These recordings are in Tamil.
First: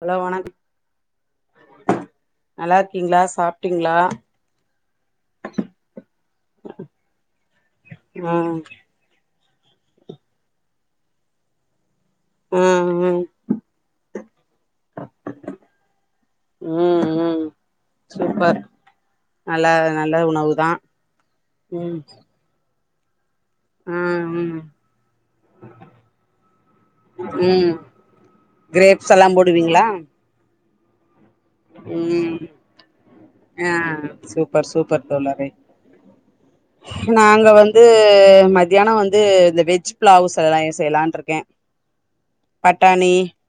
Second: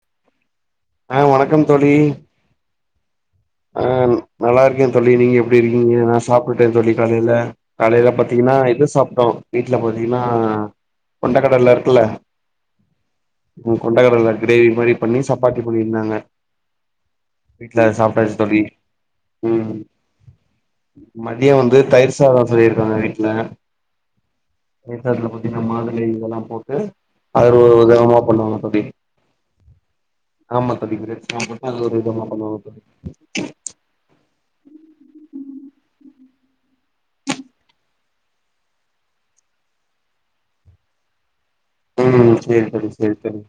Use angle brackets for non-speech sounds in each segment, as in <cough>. ஹலோ வணக்கம் ஆ வணக்கம் தோழி இருக்கீங்களா ஆ சாப்ட்டீங்களா நல்லா இருக்கே தோழி நீங்க எப்டி இருக்கீங்க நா சாப்டுட்டே தோழி காலேல காலேல ஆ ஆ பாத்தீங்கனா இது சாப்ட்டோ வீட்ல பாத்தீங்கனா கொண்டக்கடல இருக்குல்ல ஆ ம் உ கொண்டக்கடல கிரேவி மாரி பண்ணி சப்பாத்தி பண்ணியிருந்தாங்க ம் வீட்ல சாப்டாச்சு சூப்பர் தோழி நல்லா உம் நல்ல உணவு தா மதியோ வந்து ம் தயிர்சாதம் சொல்லிருக் காங்க வீட்ல ஆ ம் சத்துல பாத்தீங்கனா மாதுளை இதெல்லா போட்டு அது ஒரு ம் விதமா பண்ணுவாங்க தோழி கிரேப்ஸ் எல்லா போடுவீங்களா ஆமா தம்பி பிரதஸ் அது ஒரு விதமா ம் பண்ணுவாங்க ஆ சூப்பர் சூப்பர் தோழரே நாங்க வந்து மத்தியான வந்து இந்த வெஜ் பிளாவ்ஸ் எல்லா செய்யலானு இருக்கே ம் சேரி தோழி பட்டாணி சேரி தோழி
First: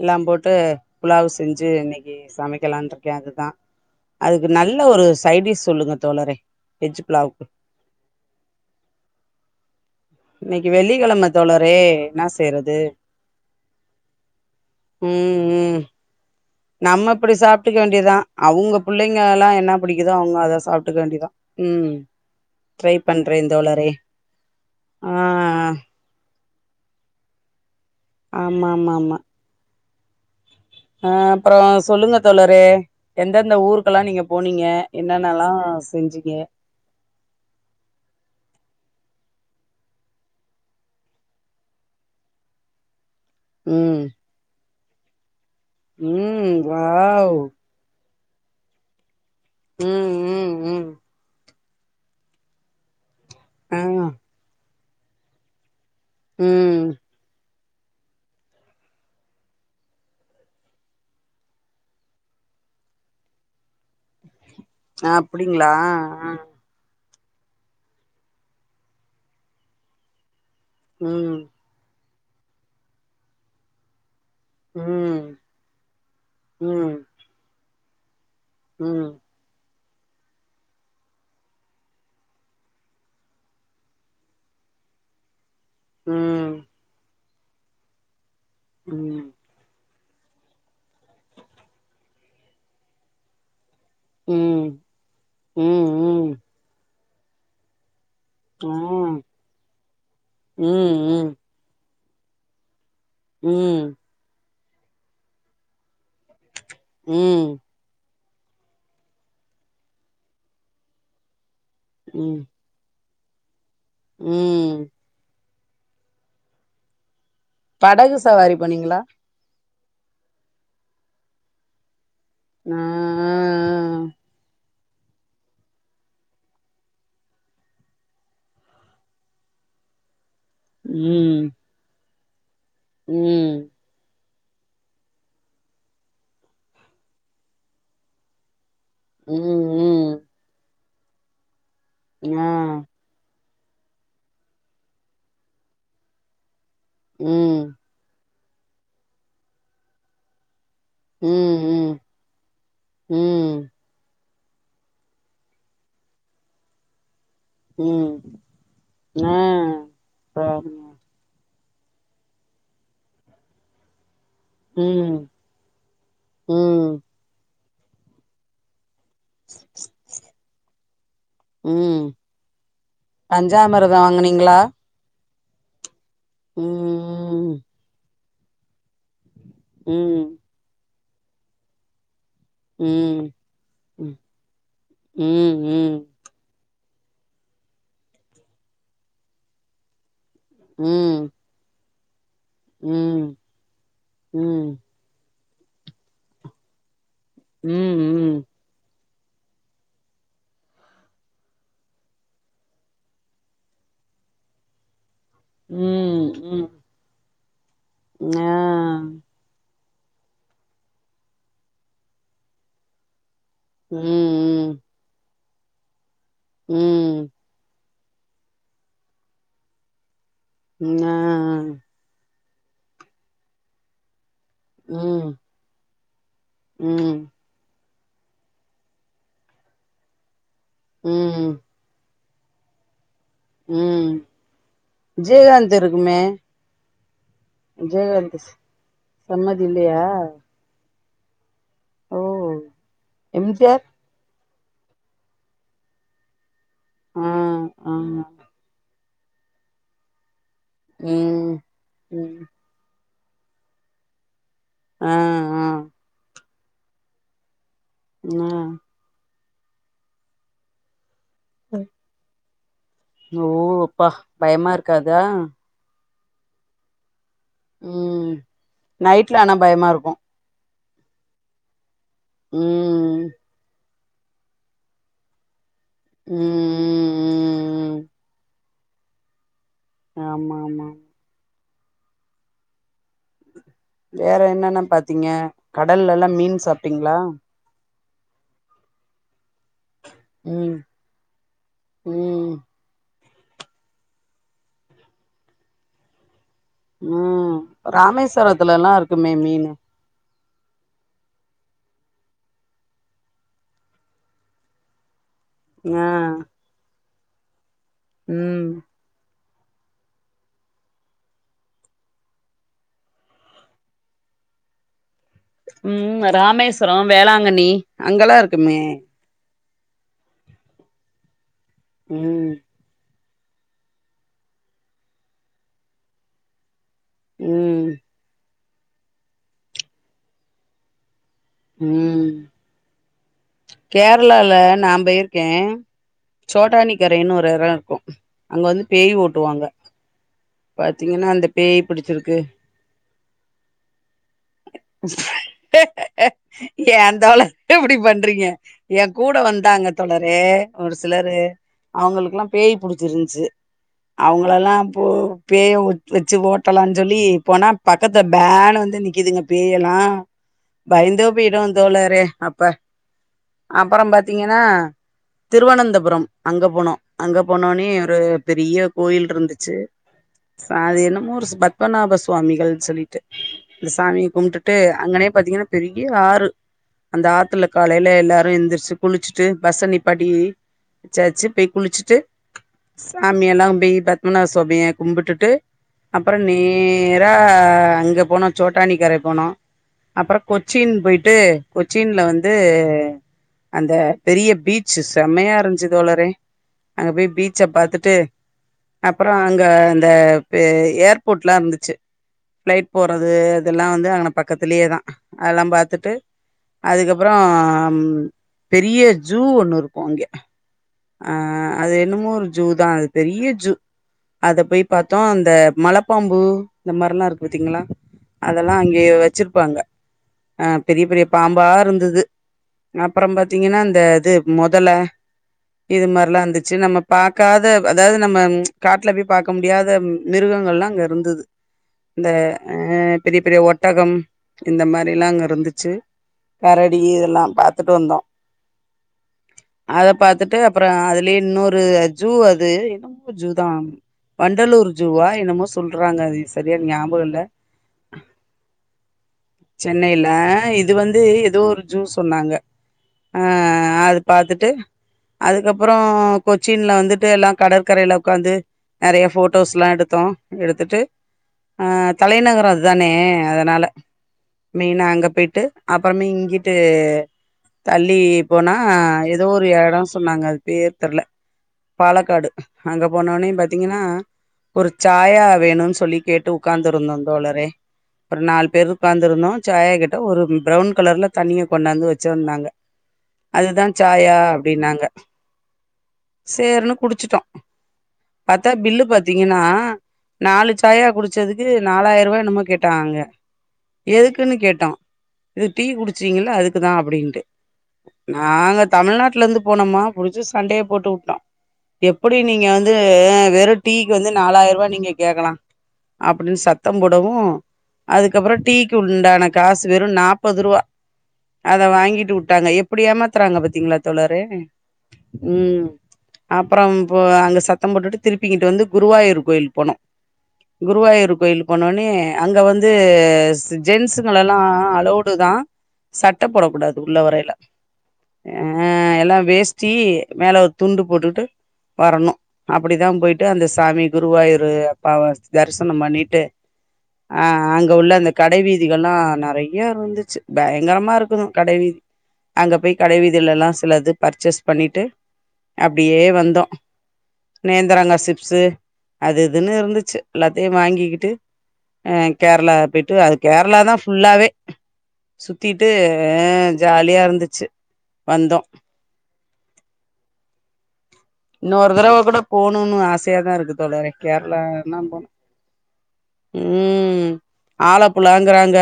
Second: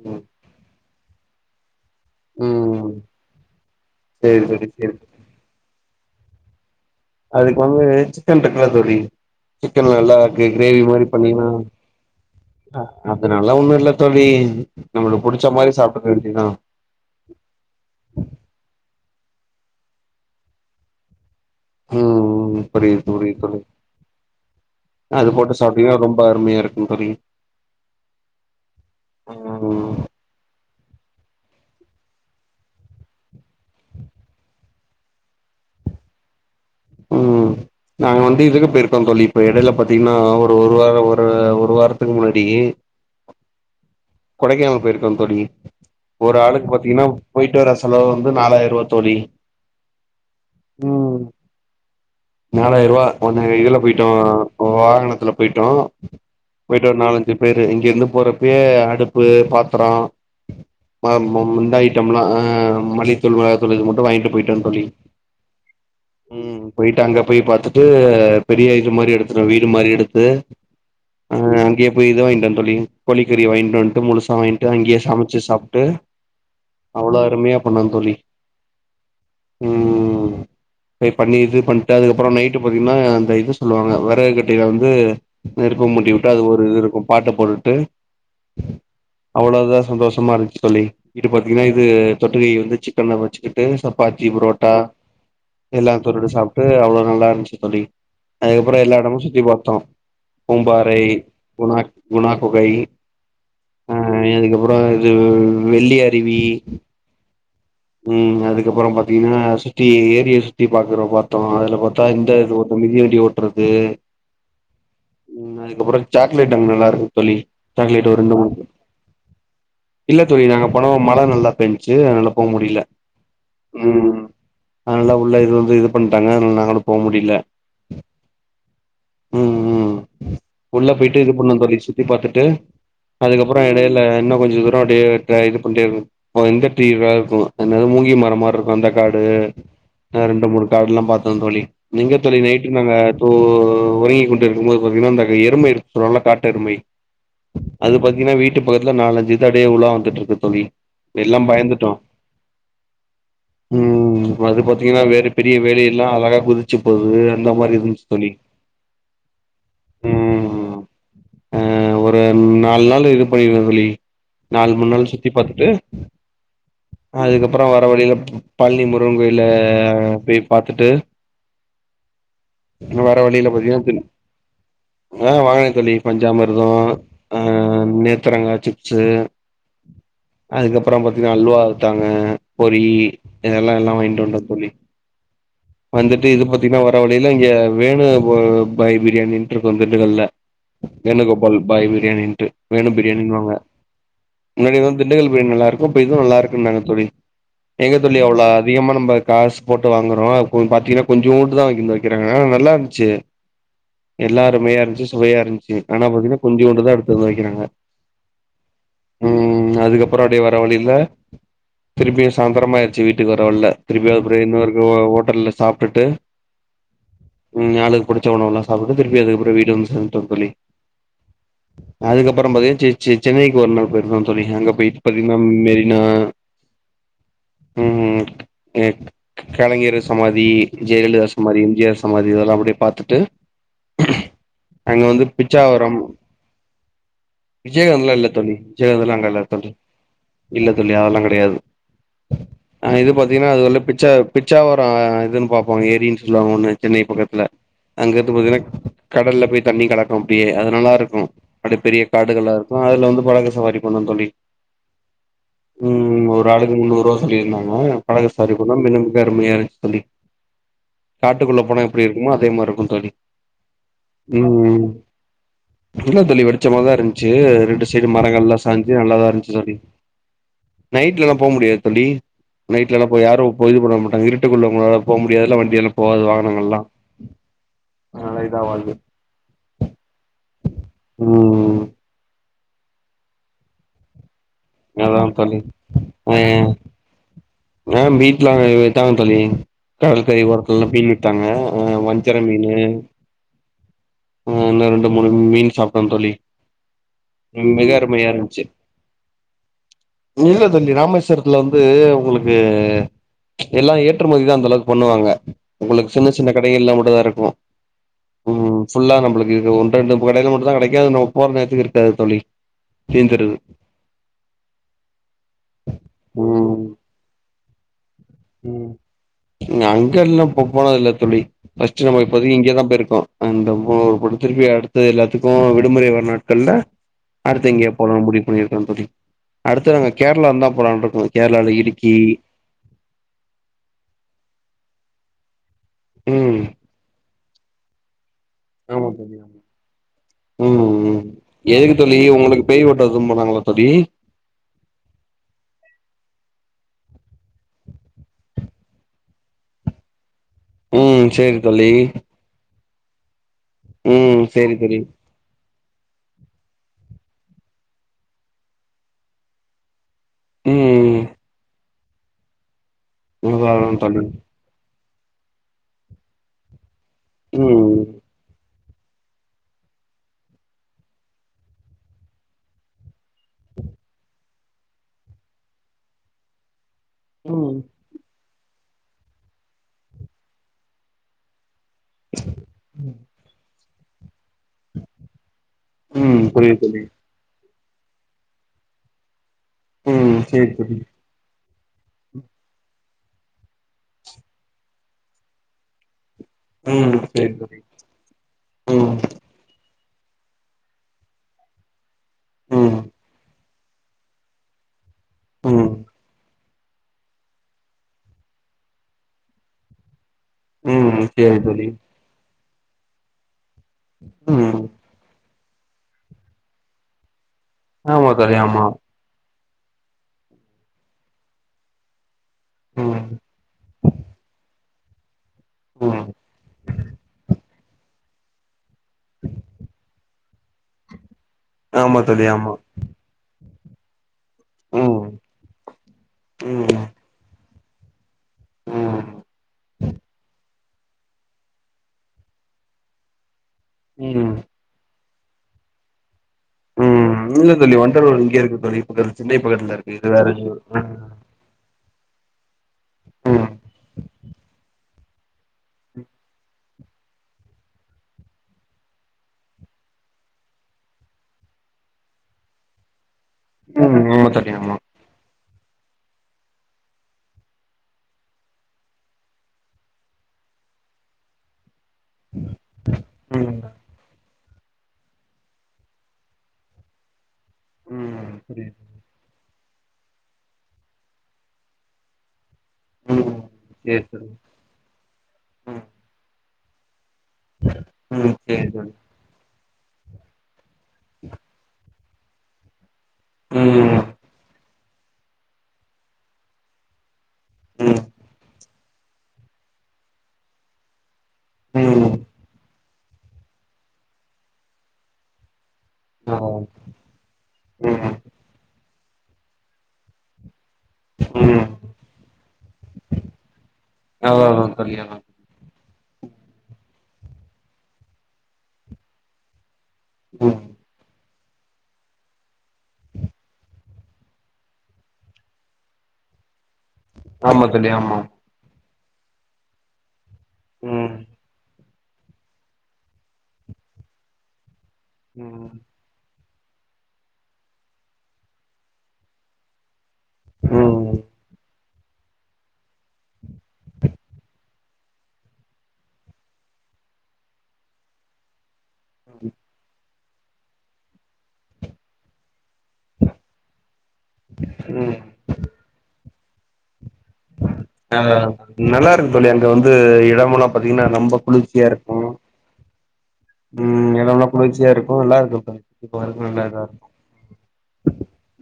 எல்லா ம் போட்டு புலாவ் செஞ்சு இன்னை ம் சமைக்கலான் இருக்கே அதுதா சேரி அதுக்கு தோழி நல்ல சேரி ஒரு சைடிஸ் சொல்லுங்க தோழரே வெஜ்ப் அதுக்கு வந்து சிக்கன் டிருக்குள்ளா தோழி சிக்கன் நல்லா இருக்கு இன்னைக்கு கிரேவி மாரி வெள்ளிக்கிழம பண்ணிங்ன தோழரே என்ன செய்யறது அதுனாலா ஒண்ணும் இல்ல தோழி நம்மளுக்கு ம் புடிச்ச மாரி ம் சாப்டுக்க வேண்டியதுதா நம்ம இப்டி சாப்டுக்க வேண்டிய தா அவுங்க புள் பிள்ளைங்க அததெல்லா என்ன புடிக்குதோ அவுங்க அத சாப்டுக்க வேண்டிதா ம் ம் புரிது புரிது தோழி தோழரே ஆ அது போட்டு சாப்டீங்கன்னா ரொம்ப அருமையா இருக்கும் தோழி ஆமா மாமா ம் ஆ அப்பறோ சொல்லுங்க தோழரே எந்தெந்த ஊருக்கெல்லா நீங்க போனீங்க என்னன்னலா செஞ்சீங்க ம் நாங்க வந்து இதுக்கு போயிருக்கோ தோழி இப்ப எடெல பாத்தீங்னா ஒரு ஒரு வாரோ ஒரு வாரத்துக்கு முன்னாடி ம் கொடைக்கானல் போய்ரு நம் தோலி ஒரு ம் ஆளுக்கு பாத்தீங்கனா வாவ் போய்ட்டு வர செலவு வந் து நாலாயிர ரூவா தோழி ம் ம் ம் நாலாயிர ரூவா ஒன்னு இதுல ஆ போய்டோ வாகனத்துல பேய்ட்டோ ம் போய்ட்டு ஒரு நாலஞ்சுப் பேரு இங்க இருந்து போறப்யே அடுப்பு பாத்ரோ ம மெம் இந்த ஐட்டம்லா ஆ மல்லித்தூள் மெளகாதூள் இது மட்டும் வாங்கிட்டு பேய்டன் அப்டிங்ளா அ டகப் போய் பாத்துட்டு பெரிய இது மாரி எடுத்துட்டோ வீடு மாரி எடுத்து ஆ ம் அங்கேயே போய் இது வாயின்டோ தோழி கோழிக்கறிய வாயின்ட்டு வன்ட்டு முழுசு வாங்கிட்டு அங்யே ம் சமைச்சு சாப்ட்டு ம் அவ்ளோ அருமையப் பண்ண தோழி ம் ம் ம் ம் போய் பண்ணி இது பண் அதுக்கப்பறோ நைட்டு பாத்தீங்னா அந்த இது சொல்வாங்க வறகு கட்டைல வந்து நெருப்பு முட்டி ம் வுட்டு அது ஒரு இது இருக்கும் பாட்ட போட்டுட்டு ம் அவ்ளோ தா சந்தோஷ் சம்மா இருந்துச்சு தோழி இது பாத்தீங்கன்னா இது தொட்டுக்க இது வந்து சிக்கன வச்சுட் டு சப்பாத்தி ம் புரோட்டா ம் எல்லாத்தோடடு ம் சாப் எவ்ளோ நல்லா இருந்துச்சு தோழி ஆ அதுக்கப்புறோ எல்லா எடமு சுத்தி பாத்தோ ம் பூம்பாறை ம் குணா குணா குகை ம் ஆ அதுக்கப்புறோ இது வெள்ளி அருவி ம் ம் அதுக்கப்புறம் பாத்தீங்கன்னா சுத்தி ஏரிய சுத்தி பாக்குற பாத்தோ அதுல பாத்தா ம் இந்த இது ஒரு மிதி வண்டி ஓ ஓட்டுறது ம் அதுக்கப்றோ சாக்லேட் அங்க நல்லா இருக்கு தோழி சாக்லேட் படகு ஒரு ரெண்டு சவாரி மூணு போனீங்களா இல்ல தோழி நாங்க போனோ மழ நல்லா பேஞ்ச்சு அதனால ஆ போமுடியல ம் அதனால உள்ள இது வந்து இது பண்ட்டாங்க அதனால நாங்களு போக முடில ம் ம் உள்ள போய்ட்டு இது ம் பண்ணோ <unintelligible> சுத்தி பாத்து ட்டு அதுக்கப்புறோ ம் எடைல இன்னு கொஞ் ச தூரோ அப்டியே ட இது பண்ட்டே இருக்கணு ஆ இந்த டீ அதாவ்து ம என்னது மூங்கில் மரோ மார இருக்கு அந்த காடு ம் ம் ஆ ரெண்டு மூணு காடெல்லா பாத்தோ தோழி நீங்க தோழி ஆ நைட்டு நாங்க தூ உறங்கிக் கொண்டு இருக்கும்போது பாத்தீங்கன்னா இந்த எருமை இருக் சொல்வாங்கல்ல காட்டு எருமை ம் அது பாத்தீங்கன்னா வீட் டு பக்கத்துல நாலஞ்சு இது அப்டியே உலா வந்துட்ருக்கு தோழி எல்லா ம் பயந்துட்டோ ம் ம் ம் அது பாத்தீங்கன்னா வேலி பெரிய வேலி எல்லா அழகா குதிச்சு போகுது அந்த மாரி இருந்துச்சு ம் தோழி ஆ ம் சரிங்க அ ஒரு நாலு நாள் இது பண்ணிரு சொல்லி நாலு மூணு நாள்ல ம் சுத்தி பாத்துட்டு ம் அதுக்கப்புறம் வர வழில பழனி மு ருகன் கோயில போய் பார்த்துட்டு ம் வர வழியில பஞ்சாமிரதம் பாத்தீங்கனா வாங்குனீங்களா ஆ வாங்கினேன் தோழி பஞ்சாமிருதம் ஆ ம் நே ந்தரங்கா சிப்ஸ்ஸு ம் அப்புறம் பாத்ததினா அல்வா தாங்க பொறி ம் இதெல்லாம் எல்லாம் ம் வாங்கிட்டு வந்டேன் தோழி ம் ம் வந்துட்டு இது னா வர வலியில இங்க வேணு பாய் பிரியாணட்டு இருக்கும் திண்டுகல்ல வேணு கோபால் பாய் <unintelligible> ம் வேணும் ம் பிரியாணின் வாங்க ம் முன்னாடிலா திண்டுக்கல் நல்லாருக்கும் இது நல்லாருக் சரிதான தோழி எங்க ம் தோழி ம் அவ்ளோ அதிகமா நம்ம காசு போட்டு வாங்குறோம் அது கொஞ்சம் பாத்தீங்கன்னா கொஞ்சோண்டு தான் வைக்கனும்னு வைக்கிறாங்க ஆனா நல்லா இந்துச்சு எல்லாருமே அட்ஜஸ்ட் சுவையா இருந்துச்சு ஆனா ம் பாத்தீங்கனா கொஞ்சோண்டு ம் தான் அடுத்த வைக்கிறாங்க ஆ போறாடி வர வழியில திருபியும் சாந்திரமாயிச்சு வீட் க்கு வர வலியில திருவவேபுரை ம் இன்னொரு ஓட்டல்ல சாப்ட்டுட்டு ம் ம் ஆளுக்கு புடிச்ச உணவலாம் சாப்ட்டுட்டு திருப்பி அதுக்கப்புறம் வீடு வந்து சம ஆ அப்பறம் செ செ சென்னைக்கு ஒரு நாள் ம் போய்ருந்தோம் <unintelligible> இன்னா ம் ம் கலைஞர் சமாதி ஜெயலலிதா ம் சமாதி எம்ஜிஆர் சமாதி இதெல்லாம் அப்டே பாத்துட்டு ம் அங்க வந்து விஜயகாந்த்து இருக்குமே விஜயகாந்த்லாம் இல்ல விஜயகாந்த் தோழி விஜயகாந்தலாம் அங்க இல்ல சம்மதி தோழி இல்லையா இல்ல தோ இல்ல அதெல்லா கெடயாது ஓ ஆ இது பாத்தீங்கின்னா எம் அது ஜி வல்ல ஆர் பிச்சா பிச்சாவரம் இதுன்னு பாப்போ ஏரின்னு சொல்வாங்க ஒன்னு சென்னை ஆ பக்கத்துல ஆ அங்கிருந்து பாத்தீங்கன்னா கடல்ல போய் தண்ணி கலக்கும் அப்டியே அது நல்லா இருக்கும் ம் அதுப்பெரிய ம் காடுகளா இருக்கும் அதுல வந்து படகு சவாரி போனோம் தோழி ஆ ஆ ம் ரு ஆளுக்கு முன்னூறுவா சொல்லியிருந்தாங்க மோ ஆ படகுசவாரி போனுன்னு நின்னுந்த அருமையா இருந்துச்சு தோழி காட்டுக்குள்ள போனா எப்டி இருக்குமோ அதே மாரி இருக்கும் தோழி ஓ அப்பா ம் பயமா ம் இருக்காதா இல்ல தோழி வெளிச்சமா தான் இருந்து ச்சி ரெண்டு சைடு ம் மரங்கள்லாம் சாஞ்சி நல்லாதா நைட்ல இருந்துச்சி ஆனா தோழி பயமா இருக்கு நைட்ல எல்லாம் போ முடியாது தோழி நைட் எல்லாம் போயி ம் யாரும் போய் இது பண்ண மாட் டாங்க இருட்டுக்குள்ள மொதல போ முடியாதில்ல வண்டி எல்லா போவாது ம் ம் வாகனங்கள் எல்லாம் ம் இதா வால்யூம் ஆமா ஆமா <inaudible> வேற என் என்னன்ன அதா பாத்தீங்க தோழி கடல்ல எல்லா ஆ மீன் சாப்டீங்களா? ஆ வீட்ல அவுங்க இருக்காங்க தோழி கடற்கரை ஓரத்துல ம் எல்லா மீன் வித்தாங்க ஆ வஞ்சர ம் மீனு ஆ இன்னு ரெண்டு மூணு மீன் சாப்பிட்டே தோழி ம் மிக அருமையா இருந்துச்சு ராமேஸ்வரத்துலல்லா இருக்குமே மீனு இல்ல தோழி ராமேஸ்வரத்துல வந்து உங்களுக்கு எல்லா ஏற்றுமதிதா அந்த அளவுக்கு பண்ணுவாங்க ஆ உங்களுக்கு சின்ன சின்ன கடைகள்ல மட்டுந்தா இருக் அ ம் ஃபுல்லா நம்பளுக்கு இது ஒன்னு ரெண்டு ப கடைல மட்டுந்தா கெடைக்கு அது நம்ம போற நேரத்துக்கு இருக்காது தோழி தீந்துருது ம் ம் ராமேஸ்வரோ வேளாங்கண்ணி அங்கெல்லா இருக்குமே ம் அங்க எல்லா போ போனது இல்ல தோழி ஃபர்ஸ்ட்டு நம்ம ம் இப்போதைக்கி இங்கதா போயிருக்கோ அந்த ஒ ஒர்த்துருக்கு அடுத்து எல்லாத்துக்கு விடுமுறை வர்ற நாட்கள்ல அடுத்து ம் எங்கயா போலான்னு முடிவு பண்ணிரு <unintelligible> அடுத்து நாங்க கேரளாதா போலான்னு இருக்கோ கேரளால இடுக்கி ம் கேரளால நா போயிருக்கே ம் சோட்டானிக்கரைன்னு ஒ ரு எடோ இருக்கு அங்க வந்து ஆமா பேய் தோழி ஆமா ஓட்டுவாங்க ம் ம் பாத்தீங்கன்னா அந்த பேய் எதுக்கு தோழி புடிச்சிருக்கு உங்களுக்கு பேய் ஓட்ட எதும் போனாங்களா தோழி ஏந் தோழர் இப்டி பண்றீங்க ஏன் கூட வந்தாங்க தோழ ரே ஒரு ம் சிலரு சேரி தோழி அவங்களுக்கெல்லா பேய் புடிச் சிரிஞ்ச்சு ம் சேரி தோழி போ வச்சு ஓட்டலான்னு சொல்லி போனா பக்கத்துல பேனு வந்து நிக்கிதுங்க பேயேல்லா ம் பயந்தோ போய்ட்டோ தோழர் பே அப்ப ம் அப்பறம் தோழி பாத்தீங்கன்னா திருவனந்தபுரம் அங்க போனோம் அங்க போனா ஒன்னே ம் ஒரு பெரிய கோயில் இருந்துச்சி சா அது என்னமோ ஒரு பத்மநாப சுவாமிகள் சொல்லிட்டு இந்த சாமிய கும்பிட்டுட்டு அங்கனே பாத்தீங்கன்னா பெரிய ஆறு அந்த ஆத்துல ம் காலைல எல்லாரும் எந் திரிச்சி குளிச்சிட்டு பஸ நிப்பாட்டி வச்சாச்சி பேய் குளிச்சிட்டு சாமிய எல்லாம் அப்டே பத்மா நாத சுவாமிய கும்பட்டுட்டு ம் அப்பறம் புரியுது தோழி நேரா அங்க போனா சோட்டாணிக்கரை போனோம் ம் அப்பறம் சேரி கொச்சின் தோழி போய்ட்டு கொச்சின்ல வந்து அந்த பெரிய பீச்சு செமையா இருண்ச்சி தோழரே அங்க ம் போய் சேரி பீச்ச தோழி பாத்துட்டு ம் அப்பறம் அங்க இந்த பே ஏர்போட்லாம் இருந்துச்சி பிளைட் ம் போறது இதெல்லாம் வந்து அங்கன பக்கத்திலே தா அதல்லாம் ம் பாத்துட்டு அதுக்கப்புறம் பெரிய சூ ஒண்ணு இருக்கும் அங்கே ம் அ சேரி தோழி அது என்னமோ ஒரு ஜூ தா அது பெரிய ஜு அத ம் போயி பாத்தோ அந்த மலபாம்பு இந்த மார்லா இருக் யோத்திங்களா ஆமா தோழி அதெல்லா ஆமா அங்கே வச்சிரு கும் அங்க ஆ பெரிய பெரிய பாம்பா இருந்தது ம் அப்பறம் பாத்தீங்கன்னா இந்த து மொதல்ல இது ம் மாரிலா இந்துச்சு நம்ம பாக்காத அதாவது நம்ம ச்ச காட்ல போயி பாக்க முடியாத மிருகங்கள் லா அங்க இருந்துது ஆமா இந்த தோழி ஆமா ஆ பெரிய பெரிய ஓட் ட்டகம் இந்த மாரில்லா ம் அங்க இருந்துச்சி கரடி ம் இதெல்லா பா த்துட்டு வந்தா ம் அத பாத் அப்றோ அதுலயே இன்னொரு ஜூ அது என்னமோ ஜூ தா ம் வண்டலூர் ஜூவா ன்னமோ சொல்றாங்க அதிச் ம் இல்ல தோழி வண்டலூர் இங்க இருக்கு தோழி பக்க சென்னை பகத்துலதா இருக்கு சென்னையில இது வேற நியு இது வந்து ஏதோ ஒரு ஜூ சொன்னாங்க அ அது பாத்துட்டு அதுக்கப்புறோ கொச்சின்ல அந்துட்டு எல்லா கடற்கரையில உக்காந்து நெறைய போட்டோஸ் லா எடுத்தோ எடுத்துட்டு அ தலைநகரோ அதுதானே அதனால ம் ஆமா தோழி ஆமா மீனு அங்க போயிட்டு அப்புறமே இங்கிட்டு தள்ளி போனா ஏதோ ஒரு எ டோ சொன்னாங்க அது பேர் தெர்ல பாலக்காடு அங்க போனோனே ம் பாத்திங்கன்னா ஒரு சாயா வேணுன் சொல்லி கேட்டு உட்காந்துருந்தோ தோழரே ப்றோ ம் நால் பேர் புரியுது உகாந்துருந்தோ சாய கிட்ட ஒரு ப்ரவுன் கலர்ல தண்ணிய கொண்டாந்து வச்சிர்ந்தாங்க ம் அதுதா சேரி சாயா தோழி பினாங்க ம் சேர்னு குடிச்சுட்டோ ம் பத்தா சேரி பில்லு தோழி பாத்தீங்கன்னா நாலு ச சாயா குடிச்சதுக்கு நாலாயிர ரூவா நம்ம கேட்டாங்க ம் எதுக்குன்னு கேட்டோ இது டீ குடிச்சீங்களால்ல அதுக்குதா அப்பிடின்ட்டு ம் நாங்க தமிழ்நாட்டுலந்து போனோமா புடிச்சி சண்டையே போட்டுவுட்டோ எப்பிடி ம் நீங்க வந் ந்து வெறு டீக்கு வந்து நாலாயிரரூவா நீங்க கேக்கலா அப்பிடின்னு அதா சத்தோ போடவு ம் அதுக்கப்புறோ டீக்கு உ உண்டான காசு வெறு நாப்பது ரூவா அத ம் வாங்கிட்டுவுட்டாங்க எப்பிடி ஏமாத்துறாங்க பாத்தீங்களா தோழரே அதா அதா கல்யாணம் அப்புறோ போ அங்க சத்தம் போட்டுட்டு திருப்பிங்கிட்டு வந்து குருவாயூர் கோயில்போனோ ம் குருவாயிரு கோயில் போனோனே அங்க வந்து ஜென்ஸுங்கல்லா அலோடுதா சட்டை போடக்க கூடாது உள்ள வரையில ஆமா தோழி ஆமா ஆ எல்லாம் வேஸ்ட்டி மேல ஒரு துண்டு ம் போட்டுட்டு வரணு அப்பிடிதா போயிட்டு அந்த சாமி குருவாயூர் பவர் ம் தரிசனம் பண்ணிட்டு அ அங்க உள்ள அந்த கடை வீதிகல்லா நெறைய இருந்துச்சி பயங்கரமா ம் இருக்கணு கடை வீ அங்க போய் கடைவீதில்லா சிலது பர்ச்சஸ் பண்ணிட்டு அப்பிடியே வந்தோ நேந்திரங்கா சிப்ஸ் அது இதுன்னு இருந்துச்சி எல்லாத்தையு வாங்கிக்கிட்டு அ கேரளா பேட் ட்டு அது கேரளாதா ஃபுல்லாவே ம் சுத்திட்டு ஜாலியா இருந்து ச்சி வந்தோ நல்லா இருக்கு தோழி அங்க வந்து இடம்ல்லா பாத்தீங்கன்னா ரொம்ப இன்னொரு குளிர்ச்சியா தடவ இருக்கு கூட போணுன்னு ஆசையா தா இருக்கு தோழரே ம் எடல்லா கேரளானா குளிர்ச்சியா போனு இருக்கு நல்லா இருக்கு சுத்தி பாக்குறதுக்கு நல்லா இதா இருக்கு ம் ஆலப்புளாங்கறாங்க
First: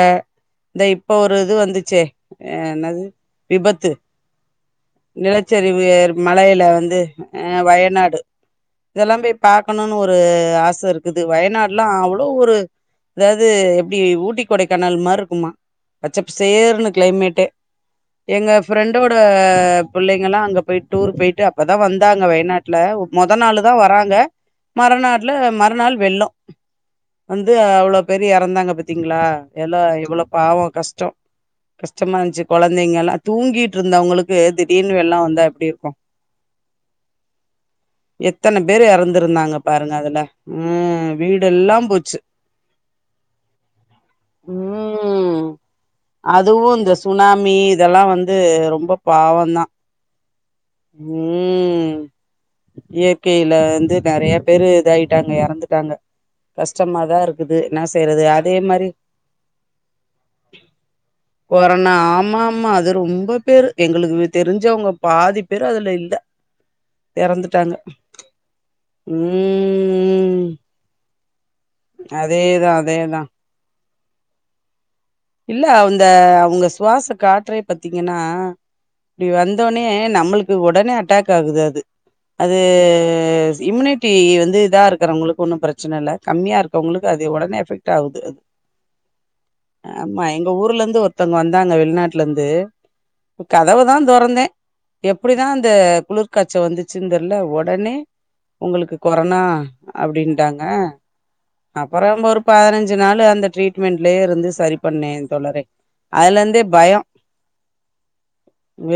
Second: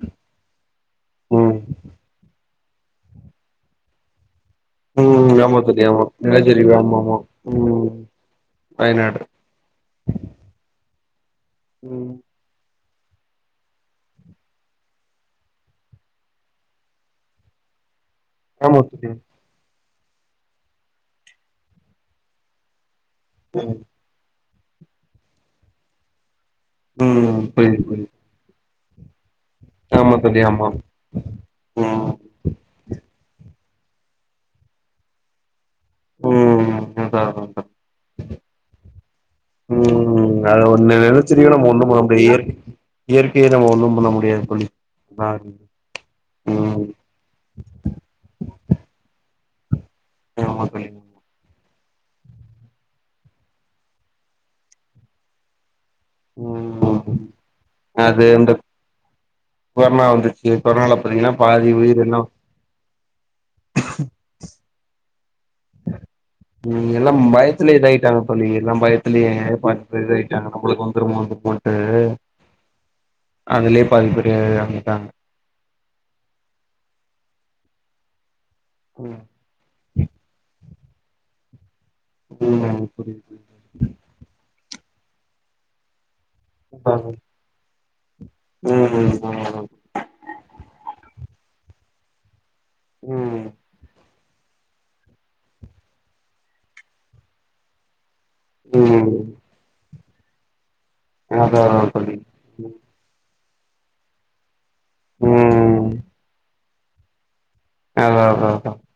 இந்த இப்போ ஒரு இது ம் வந்துசே ஏ என்னது விபத்து ம் ஆமா தோழி நிலச்சரிவு ஆமா மலையில நிலச்சரி வந்து ஆமா ஆமா அ ம் வயநாடு இதெல்லா வயநாடு போயி பாக்கணுன்னு ஒரு ஆச இருக் த் வயநாடுல்லா ம் அவ் ஒரு ஏதாவது எப்டி ஊட்டி கொடைக்கானல் மாரி இருக்குமா பச்சப்பசேல்னு கிளைமேட்டே எங்க ஆமா தோழி ஃப்ரெண்டோட பிள்ளைங்களா அங்க போயிட்டு ஊருக்கு போயிட்டு அப்பதா வந்தாங்க வயநாட்டுல மொத நாளுதா ம் வராங்க மறுநாட்ல மறுநாள் வெள்ளோ ம் வந்து புரியுது அவ்ளோ புரியுது பேரு எறந்தாங்க பத் பாத்தீங்ளா எல்லோ ஆமா இவ்ளோ தோழி பாவோ ஆமா கஷ்டோ ம் கஷ்டமா இருந்ச்சு கொழந்தைங்க எல்லா தூங்கிட்டு இருந்தவங்களுக்கு திடீர்னு வெல்லோ வந்தா எப்டி இரு ம் அதா அதா எத்தன பேரு எறந்திருந்தாங்க பாருங்க அதுல ம் அத ஒன்னு உம் நெலச்சரிவ நம்ம வீடெல்லா ஒண்ணு பண்ண போச்சு முடியாது இயற் இயற்கைய நம்ம ஒண்ணு பண்ண முடியாது தோழி உம் அதுவு ம் இந்த சுனாமி இதெல்லா வந்து ரொம்ப பாவந்தா ஆமா தோழி ம் இயற்கையில வந்து நெறய பேரு இதாயிட்டாங்க எறந்துட்டாங்க ம் கஷ்டமாதா இருக்குது என்ன செய்யுறது அது இந்த அதே மாரி கொரோனா வந்துச்சு கொரோனால பாத்தீங்கன்னா பாதி கொரனா உயிர் எல்லா ஆமா ஆமா அது ரொம்ப பேரு எங்களுக்கு தெரிஞ்சவுங்க பாதிப் உம் எல்லா எறந்துட்டாங்க பயத்துலேயே இதாயிட்டாங்க தோழி எல்லா பயத்துலயே பாத்து ம் இதாயிட்டாங்க நம்மளுக்கு வந்துறுமோனு அதேதா அதேதா அதுலே பாதிப்பேரு எறந்துட்டாங்க இல்ல அந்த அவுங்க சுவாச காற்றே பத்தீங்கன்னா ம் இப்டி வந்தோனே நம்மளுக்கு உட உடனே அட்டாக் ஆகுது அது அது ம் புரியுது இம்யூனிட்டி வந்து இதா இருக்குறவங்களுக்கு ஒன்னு பிரச்சன இல்ல கம்மியாருக்கவங்களுக்கு புரியுது அது உடனே எஃபெக்ட் ஆவுது அது ம் ஆமா எங்க ஊர்லந்து ஒருத்தவங்க வந்தாங்க வெளிநாட்லருந்து ம் கதவுதா தொறந்தே எப்டிதா அந்த குளிர்காச்ச வந்துச்சுனு தெரில ஒடனே ம் ஒங்களுக்கு ம் கொரனா அப்படின்ட்டாங்க அதா அதா அப்புறோ தோழி அங்க ஒரு பதினஞ்சு நாள் அந்த ட்ரிட்மெண்ட்லயே இருந்து சரி பண்ணே தோழரே அதுல இருந்து பயோ அத அத அத